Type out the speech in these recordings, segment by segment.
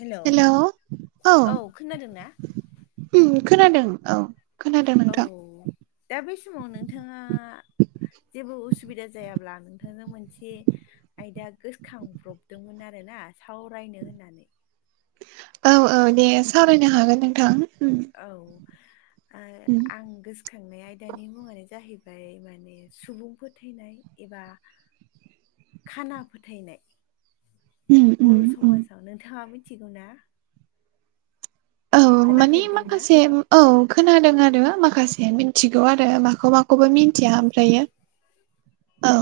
हेल' hello औ खोनादों ना? उम खोनादों औ खोनादों औ नोंथां दा बै समाव नोंथाङा जेबो उसुबिदा जायाब्ला नोंथांनो मोनसे आयदा गोसोखांब्रबदोंमोन आरो ना सावरायनो होननानै ‌। औ औ दे सावरायनो हागोन नोंथां उम औ उम आं गोसो खांनाय आयदानि मुङानो जाहैबाय माने सुबुं फोथायनाय एबा खाना फोथायनाय उम उम बर' उम समाजाव नोंथाङा मिथिगौ ना? औ मानि खोनाफेरदोंना? माखासे औ खोनादों आरो माखासे मिथिगौ आरो माखौबा माखौबा मिथिया ओमफ्रायो औ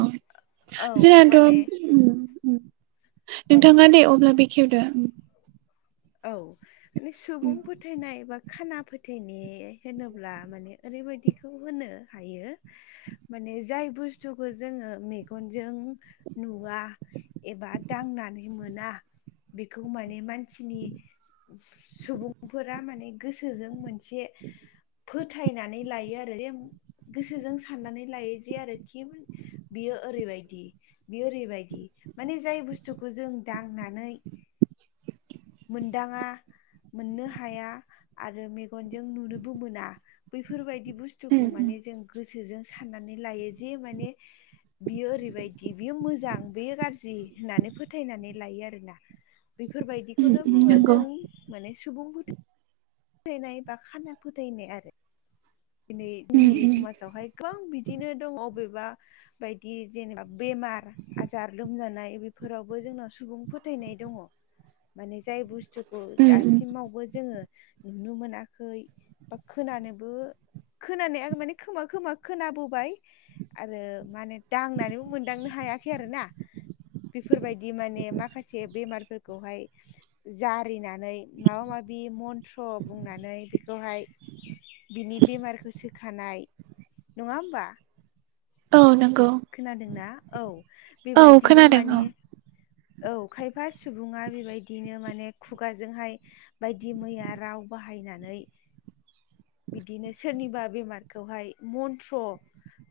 औ माने जोंनाथ' उम औ नोंथाङा दे अब्ला बेखेवदो। औ माने सुबुं फोथायनाय बा खाना फोथानाय होनोब्ला माने ओरैबायदिखौ होनो हायो माने जाय बुस्थुखौ जोङो मेगनजों नुवा एबा दांनानै मोना बेखौ माने मानसिनि सुबुंफोरा माने गोसोजों मोनसे फोथायनानै लायो आरो जे गोसोजों साननानै लायो जे आरो खि बियो ओरैबायदि बियो ओरैबायदि माने जाय बुस्थुखौ जों दांनानै मोनदाङा मोननो हाया आरो मेगनजों नुनोबो मोना बैफोरबायदि बुस उम थुखौ उम माने जों गोसोजों साननानै लायो जे माने बियो ओरैबायदि बियो मोजां बेयो गाज्रि होननानै फोथायनानै लायो आरोना। उम बेफोरबायदिखौनो उम बुङो नंगौ जों माने सुबुं फो फोथायनाय बा खाना फोथायनाय आरो। दिनै उम जोंनि उम समाजावहाय गोबां बिदिनो दं अबेबा बायदि जेनेबा बेमार आजार लोमजानाय बेफोरावबो जोंनाव सुबुं फोथायनाय दङ माने जाय बुस थुखौ उम उम दासिमावबो जोङो नुनो मोनाखै बा खोनानोबो खोनानाया माने खोमा खोमा खोनाबोबाय। आरो माने दांनानैबो मोनदांनो हायाखै आरोना। बेफोरबायदि माने माखासे बेमारफोरखौहाय जारिनानै माबा माबि मन्थ्र बुंनानै बेखौहाय बिनि बेमारखौ सोखानाय नङा होमबा? औ नोंगौ। खोनादोंना औ बेबायदिनो खोनादों माने औ औ खायफा सुबुङा बेबायदिनो माने खुगाजोंहाय बायदि मैया राव बाहायनानै बिदिनो सोरनिबा बेमारखौहाय मन्त्र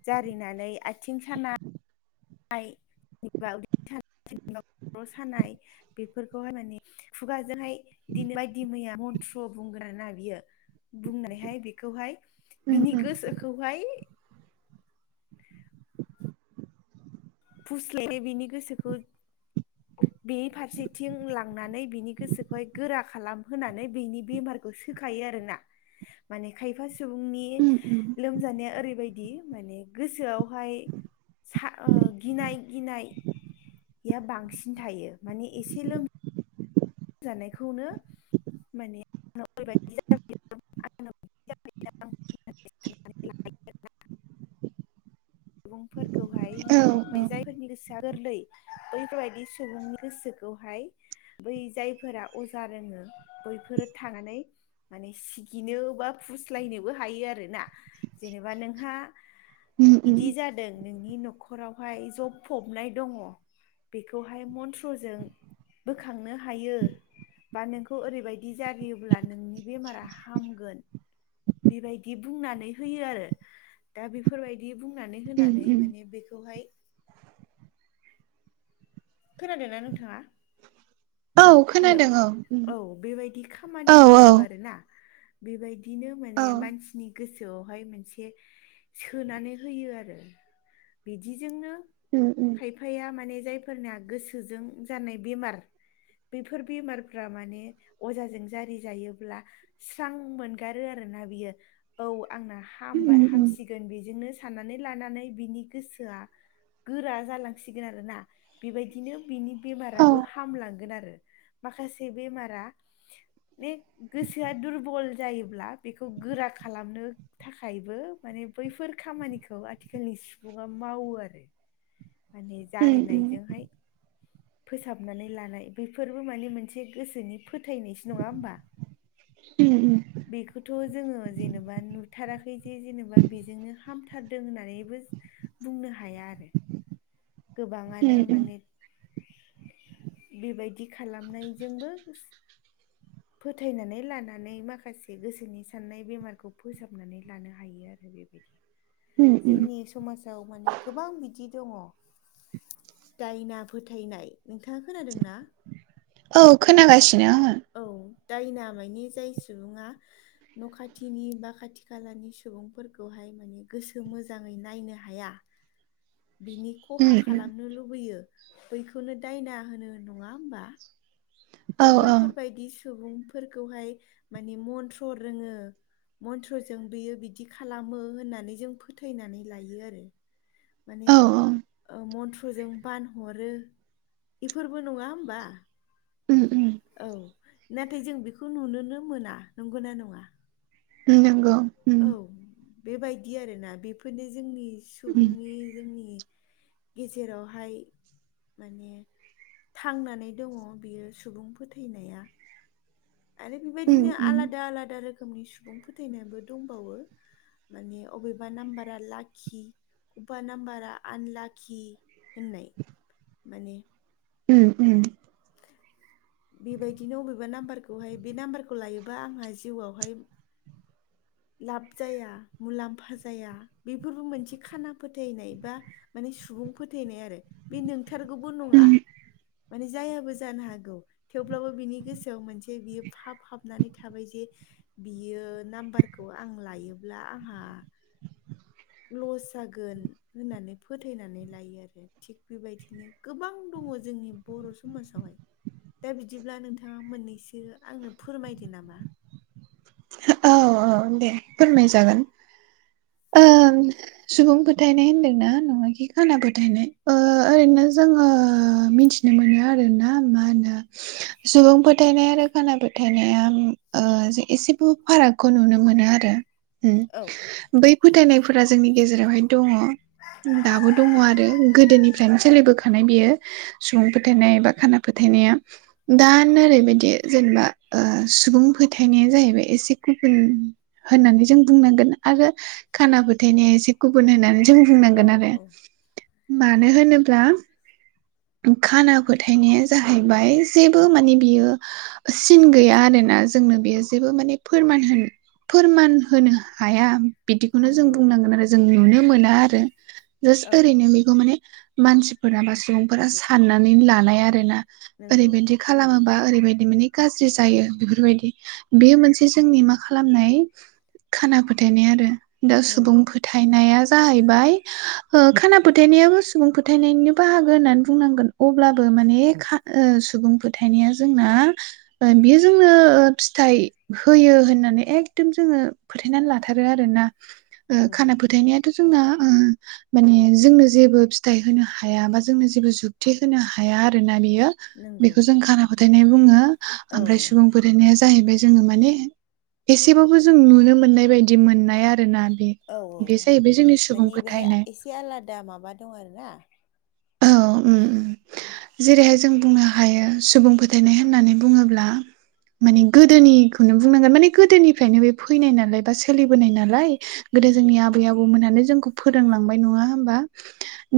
जारिनानै आथिं सानाय सोरनिबा उदै सानाय सोरनिबा खर' सानाय बेफोरखौहाय माने खुगाजोंहाय बिदिनो बायदि मैया मन्त्र बुंगोन आरो ना बियो बुंनानैहाय बेखौहाय उम बिनि उम गोसोखौहाय फुस्लायनाय बिनि गोसोखौ बेनि फारसेथिं लांनानै बिनि गोसोखौहाय गोरा खालामहोनानै बेनि बेमारखौ सोखायो आरो ना माने खायफा सुबुंनि उम उम लोमजानाया ओरैबायदि माने गोसोआवहाय सा ओ गिनाय गिनाय बेया बांसिन थायो माने एसे लोम जानायखौनो मानेबाय [unintelligible] होननानै साननानै औ सुबुंफोरखौहायनो नायजाय फोरनि गोसोआ गोरलै बैफोरबायदि सुबुंनि गोसोखौहाय बै जायफोरा अजा रोङो बैफोर थानानै माने सिगिनो बा फुस्लायनोबो हायो आरो ना जेनेबा नोंहा उम उम बिदि जादों नोंनि न'खरावहाय जब फबनाय दङ बेखौहाय मन्त्रजों बोखांनो हायो बा नोंखौ ओरैबायदि जारियोब्ला नोंनि बेमारा हामगोन बेबायदि बुंनानै होयो आरो दा बेफोरबायदि बुंनानै होनानै उम माने बेखौहाय खोनादों ना नोंथाङा? औ हेलौ खोनादों औ उम औ बेबायदि औ खामानि औ मावो आरोना बेबायदिनो औ माने मानसिनि गोसोआवहाय मोनसे सोनानै होयो आरो बिदिजोंनो ओम ओम खायफाया माने जायफोरना गोसोजों जानाय बेमार बेफोर बेमारफ्रा माने अजाजों जारि जायोब्ला स्रां मोनगारो आरोना बियो औ आंना हामबाय उम उम हामसि सिगोन बेजोंनो साननानै लानानै बिनि गोसोआ गोरा जालांसिगोन आरोना बेबायदिनो बिनि औ बेमाराबो हामलांगोन आरो माखासे बेमारा बे गोसोआ दुरबल जायोब्ला बेखौ गोरा खालामनो थाखायबो माने बैफोर खामानिखौ आथिखालनि सुबुङा मावो आरो माने उम उम जारिनायजोंहाय फोसाबनानै लानाय बेफोरबो माने मोनसे गोसोनि फोथायनायसो नङा होमबा उम बेखौथ' जोङो जेनेबा नुथाराखै जे जेनेबा बेजोंनो हामथारदों होननानैबो बुंनो हाया आरो गोबाङानो उम उम माने बेबायदि खालामनायजोंबो [inaudible] फोथायनानै लानानै माखासे गोसोनि साननाय बेमारखौ फोसाबनानै लानो हायो आरो बेबायदि उम उम जोंनि समाजाव माने गोबां बिदि दङ दायना फोथायनाय नोंथाङा खोनादों ना औ खोनागासिनो आङो औ दायना मानि जाय सुबुङा न' खाथिनि बा खाथि खालानि सुबुंफोरखौहाय माने गोसो मोजाङै नायनो हाया [inaudible] बिनि खहा उम उम खालामनो लुबैयो बैखौनो दायना होनो नङा होमबा औ दा औ बैफोरबायदि सुबुंफोरखौहाय माने मन्थ्र रोङो मन्त्रजों बियो बिदि खालामो होननानै जों फोथायनानै लायो आरो माने औ औ ओ मन्थ्रजों बानहरो बेफोरबो नङा होमबा उम उम औ नाथाय जों बेखौ नुनोनो मोना नंगौ ना नङा नंगौ उम औ बेबायदि आरोना बेफोरनो जोंनि उम सुबुंनि जोंनि गेजेरावहाय माने थांनानै दङ बियो सुबुं फोथायनाया आरो उम बेबायदिनो आलादा आलादा रोखोमनि सुबुं फोथायनायाबो दंबावो माने अबेबा नाम्बारा लाखि बबेबा नाम्बारा आनलाखि होननाय माने उम उम बेबायदिनो अबेबा नामबारखौहाय बे नामबारखौ लायोबा आंहा जिउआवहाय लाब जाया मुलामफा जाया बेफोरबो मोनसे खाना फोथायनाय बा माने सुबुं फोथायनाय आरो बे नोंथारगौबो नङा उम माने जायाबो जानो हागौ थेवब्लाबो बिनि गोसोआव मोनसे बियो फाब हाबनानै थाबाय जे बियो नामबार खौ आं लायोब्ला आंहा लस जागोन होननानै फोथायनानै लायो आरो थिग बेबायदिनो गोबां दङ जोंनि बर' समाजावहाय दा बिदिब्ला नोंथाङा मोननैसो आंनो फोरमायदो नामा औ औं दे फोरमाय जागोन ओं सुबुं फोथायनाय होनदोंना नङाखि खाना फोथायनाय ओ ओरैनो जोङो मिथि नो मोनो आरोना मा होनो सुबुं फोथायनाय आरो खाना फोथायनाया ओ एसे फारागखौ नुनो मोनो आरो औ उम बै फोथायनायफोरा जोंनि गेजेरावहाय दङ दाबो दङ आरो गोदोनिफ्रायनो सोलिबोखानाय बियो सुबुं फोथायनाय बा खाना फोथायनाया दानो ओरैबायदि जेनेबा सुबुं फोथायनाया जाहैबाय एसे गुबुन होननानै जों बुंनांगोन आरो खाना फोथायनाया एसे गुबुन होननानै जों औ बुंनांगोन आरो औ मानो होनोब्ला खाना फोथायनाया जाहैबाय जेबो माने बियो सिन गैया आरोना जोंनो बेयो जेबो माने फोरमान होनो फोरमान होनो हाया बिदिखौनो जों नंगौ बुंनांगोन आरो जों नुनो मोना आरो औ जास्ट ओरैनो माने मानसिफोरा बा सुबुंफोरा साननानै लानाय आरोना नंगौ ओरैबायदि खालामोबा ओरैबायदि माने गाज्रि जायो बेफोरबायदि बे मोनसे जोंनि मा खालामनाय खाना फोथायनाय आरो दा सुबुं नंगौ थायनाया जाहैबाय ओ खाना फोथायनायाबो सुबुं फोथायनिनो बाहागो होननानै बुंनांगोन अब्लाबो माने सुबुं फोथायनाया जोंना बियो जोंनो फिथाइ होयो होननानै एखदम जोङो फोथायनानै लाथारो आरोना ओ नंगौ खाना फोथायनाया जोंना ओ माने जोंनो जेबो फिथाय होनो हाया बा जोंनो जेबो जुखथि होनो हाया आरोना बियो नंगौ बेखौ जों खाना फोथायनाय बुङो औ अमफ्राय सुबुं फोथायनाया जाहैबाय जोङो माने एसेबाबो जों नुनो मोननाय बायदि मोननाय आरोना बे औ बे जाहैबाय जोंनि सुबुं माने बेहाय फोथायनाय एसे आलादा माबा दं आरोना औ ओम ओम जेरैहाय जों बुंनो हायो सुबुं फोथायनाय होननानै बुङोब्ला माने गोदोनिखौनो बुंनांगोन माने गोदोनिफ्रायनो बे फैनाय नालाय बा सोलिबोनाय नालाय गोदो नंगौ जोंनि आबै-आबौमोनहानो जोंखौ फोरोंलांबाय नङा होमबा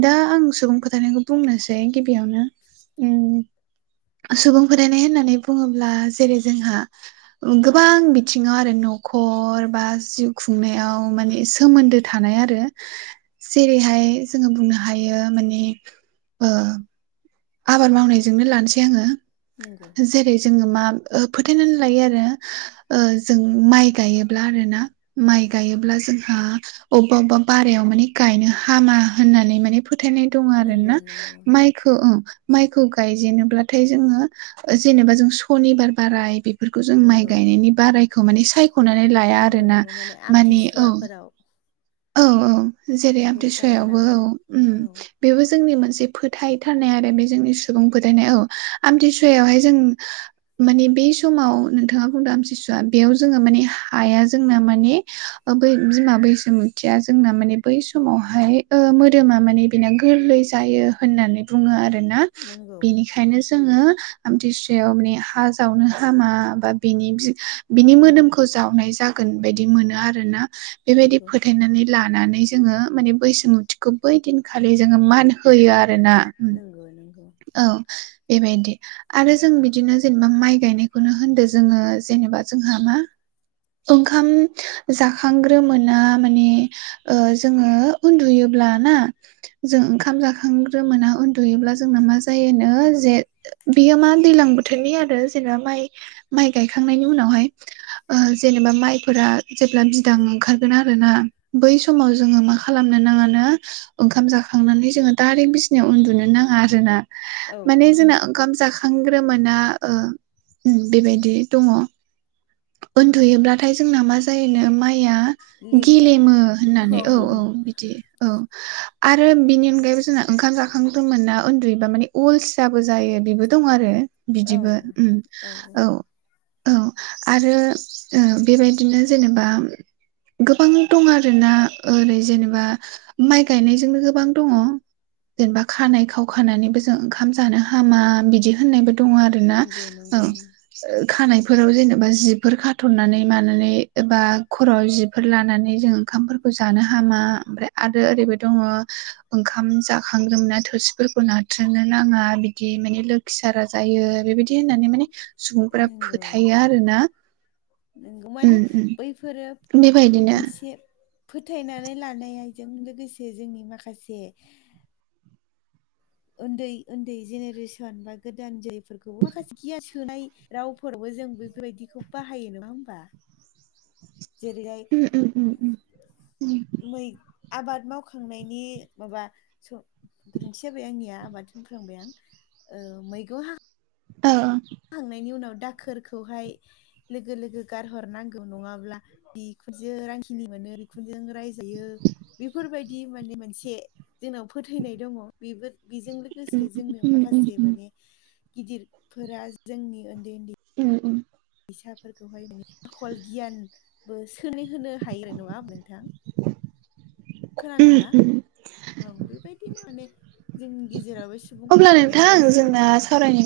दा आं सुबुं खोथानायखौ बुंनोसै गिबियावनो ओम ओ सुबुं फथायनाय होननानै बुङोब्ला जेरै जोंहा ओ गोबां बिथिङाव आरो न' खर बा जिउ खुंनायाव माने सोमोनदो थानाय आरो। जेरैहाय जोङो बुंनो हायो माने ओ आबाद मावनायजोंनो लानोसै आङो नंगौ। जेरै जोङो मा ओ फोथायनानै लायो आरो। ओ जों माइ गायोब्ला आरोना माइ गायोब्ला जोंहा अबेबा अबेबा बारायाव माने गायनो हामा होननानै माने फोथायनाय दङ' नंगौ आरोना नंगौ माइ खो ओ माइखौ गायजेनोब्लाथाय जोङो ओ जेनेबा जों सनिबार बाराय बेफोरखौ जों माइ नंगौ गायनायनि बारायखौ माने सायख'नानै लाया नंगौ आरोना नंगौ माने औ। आमथिसुवाफोरावबो औ औ जेरै आमते गाया सुवायावबो औ नालाय उम। औ बेबो जोंनि मोनसे फोथायथारनाय आरो बे जोंनि सुबुं फोदायनाय औ आमथि सुवायावहाय जों मानि बे समाव नोंथाङा बुंदों आमथिसुवा बेयाव जोङो माने हाया जोंना माने बै बिमा बैसोमु थिया जोंना माने बै समावहाय ओ मोदोमा माने बेना गोरलै जायो होननानै बुङो आरो नों ना नंगौ बेनिखायनो जोङो आमथिसुवायाव माने हा जावनो हामा बा बिनि बिनि मोदोमखौ जावनाय जागो गोन बायदि मोनो आरो ना। बेबायदि नंगौ फोथायनानै लानानै जोङो माने बैसोमुथिखौ बै दिनखालि जोङो मान होयो आरोना। औ नंगौ। औ बेबायदि आरो जों बिदिनो जेनेबा माइ गायनायखौनो होनदो जोङो जेनेबा जोंहा मा ओंखाम जाखांग्रो मोना माने ओ जोङो उनदुयोब्लाना जों ओंखाम जाखांग्रोमोना उनदुयोब्ला जोंना मा जायोनो जे बियो मा दैलां बोथोरनि आरो जेनेबा माइ माइ गायखांनायनि उनावहाय ओ जेनेबा माइफोरा जेब्ला बिदां ओंखारगोन आरो ना। बै समाव जोङो मा खालामनो नाङानो ओंखाम जाखांनानै जोङो डाइरेक्ट बिसिनायाव उन्दुनो नाङा आरोना औ माने जोंना ओंखाम जाखां खांग्रोमोना ओ उम बेबायदि दङ' औ उन्दुयोब्ला नाथाय जोंना मा जायोनो माइया लेमो गेलेमो होननानै औ औ बिदि औ आरो बेनि अनगायैबो जोंना ओंखाम जाखांग्रोमोना ओनदुयोबा माने अलसियाबो जायो बेबो दं आरो औ बिदिबो उम औ। औ आरो ओ बेबायदिनो जेनेबा गोबां दं आरोना ओरै जेनेबा माइ गायनायजोंनो गोबां दङ' जेनेबा खानाय खाव खानानैबो जों ओंखाम जानो हामा बिदि होननायबो दङ' आरोना नंगौ ओं। नंगौ ओ खानायफोराव जेनेबा जिफोर खाथ'नानै मानानै एबा खर'आव जिफोर लानानै जों ओंखामफोरखौ जानो हामा ओमफ्राय आरो ओरैबो दङ' ओंखाम जाखांग्रोमोना थोरसि फोरखौ नाथ्रोदनो नाङा बिदि माने लोखि सारा जायो बेबायदि होननानै माने सुबुंफोरा फोथायो आरो ना। नोंगौ माने बैफोरो बेबायदिनो मोनसे फोथायनानै लानायजों लोगोसे जोंनि माखासे उन्दै उन्दै जेनेरेसन बा गोदान जायफोरखौ माखासे गियान सोनाय रावफोरबो जों बेफोरबायदिखौ बाहायो नङा होमबा जेरैहाय उम उम उम उम मै आबाद मावखांनायनि माबा स गोरोन्थि जाबाय आंनिया आबाद होनफ्लांबाय आं औ मैगं हा औ खांनायनि उनाव दाखोरखौहाय लोगो लोगो गारहरनांगौ नङाब्ला बिखुनजो रांखिनि मोनो बिखुनजोजों रायजायो बिफोरबायदि माने मोनसे जोंनाव फोथायनाय दङ बेबो बिजों लोगोसे उम जोंनो उम उम माखासे उम माने गिदिरफोरा जोंनि ओन्दै ओन्दै उ उ फिसाफोरखौहाय आखल गियानबो सोलिहोनो हायो आरो नङा नोंथां ओ खोनादोंना ओ औ बेबायदिनो माने जोंनि गेजेरावबो सुबुं फोथायनाया दासिमबो सावरायनायनि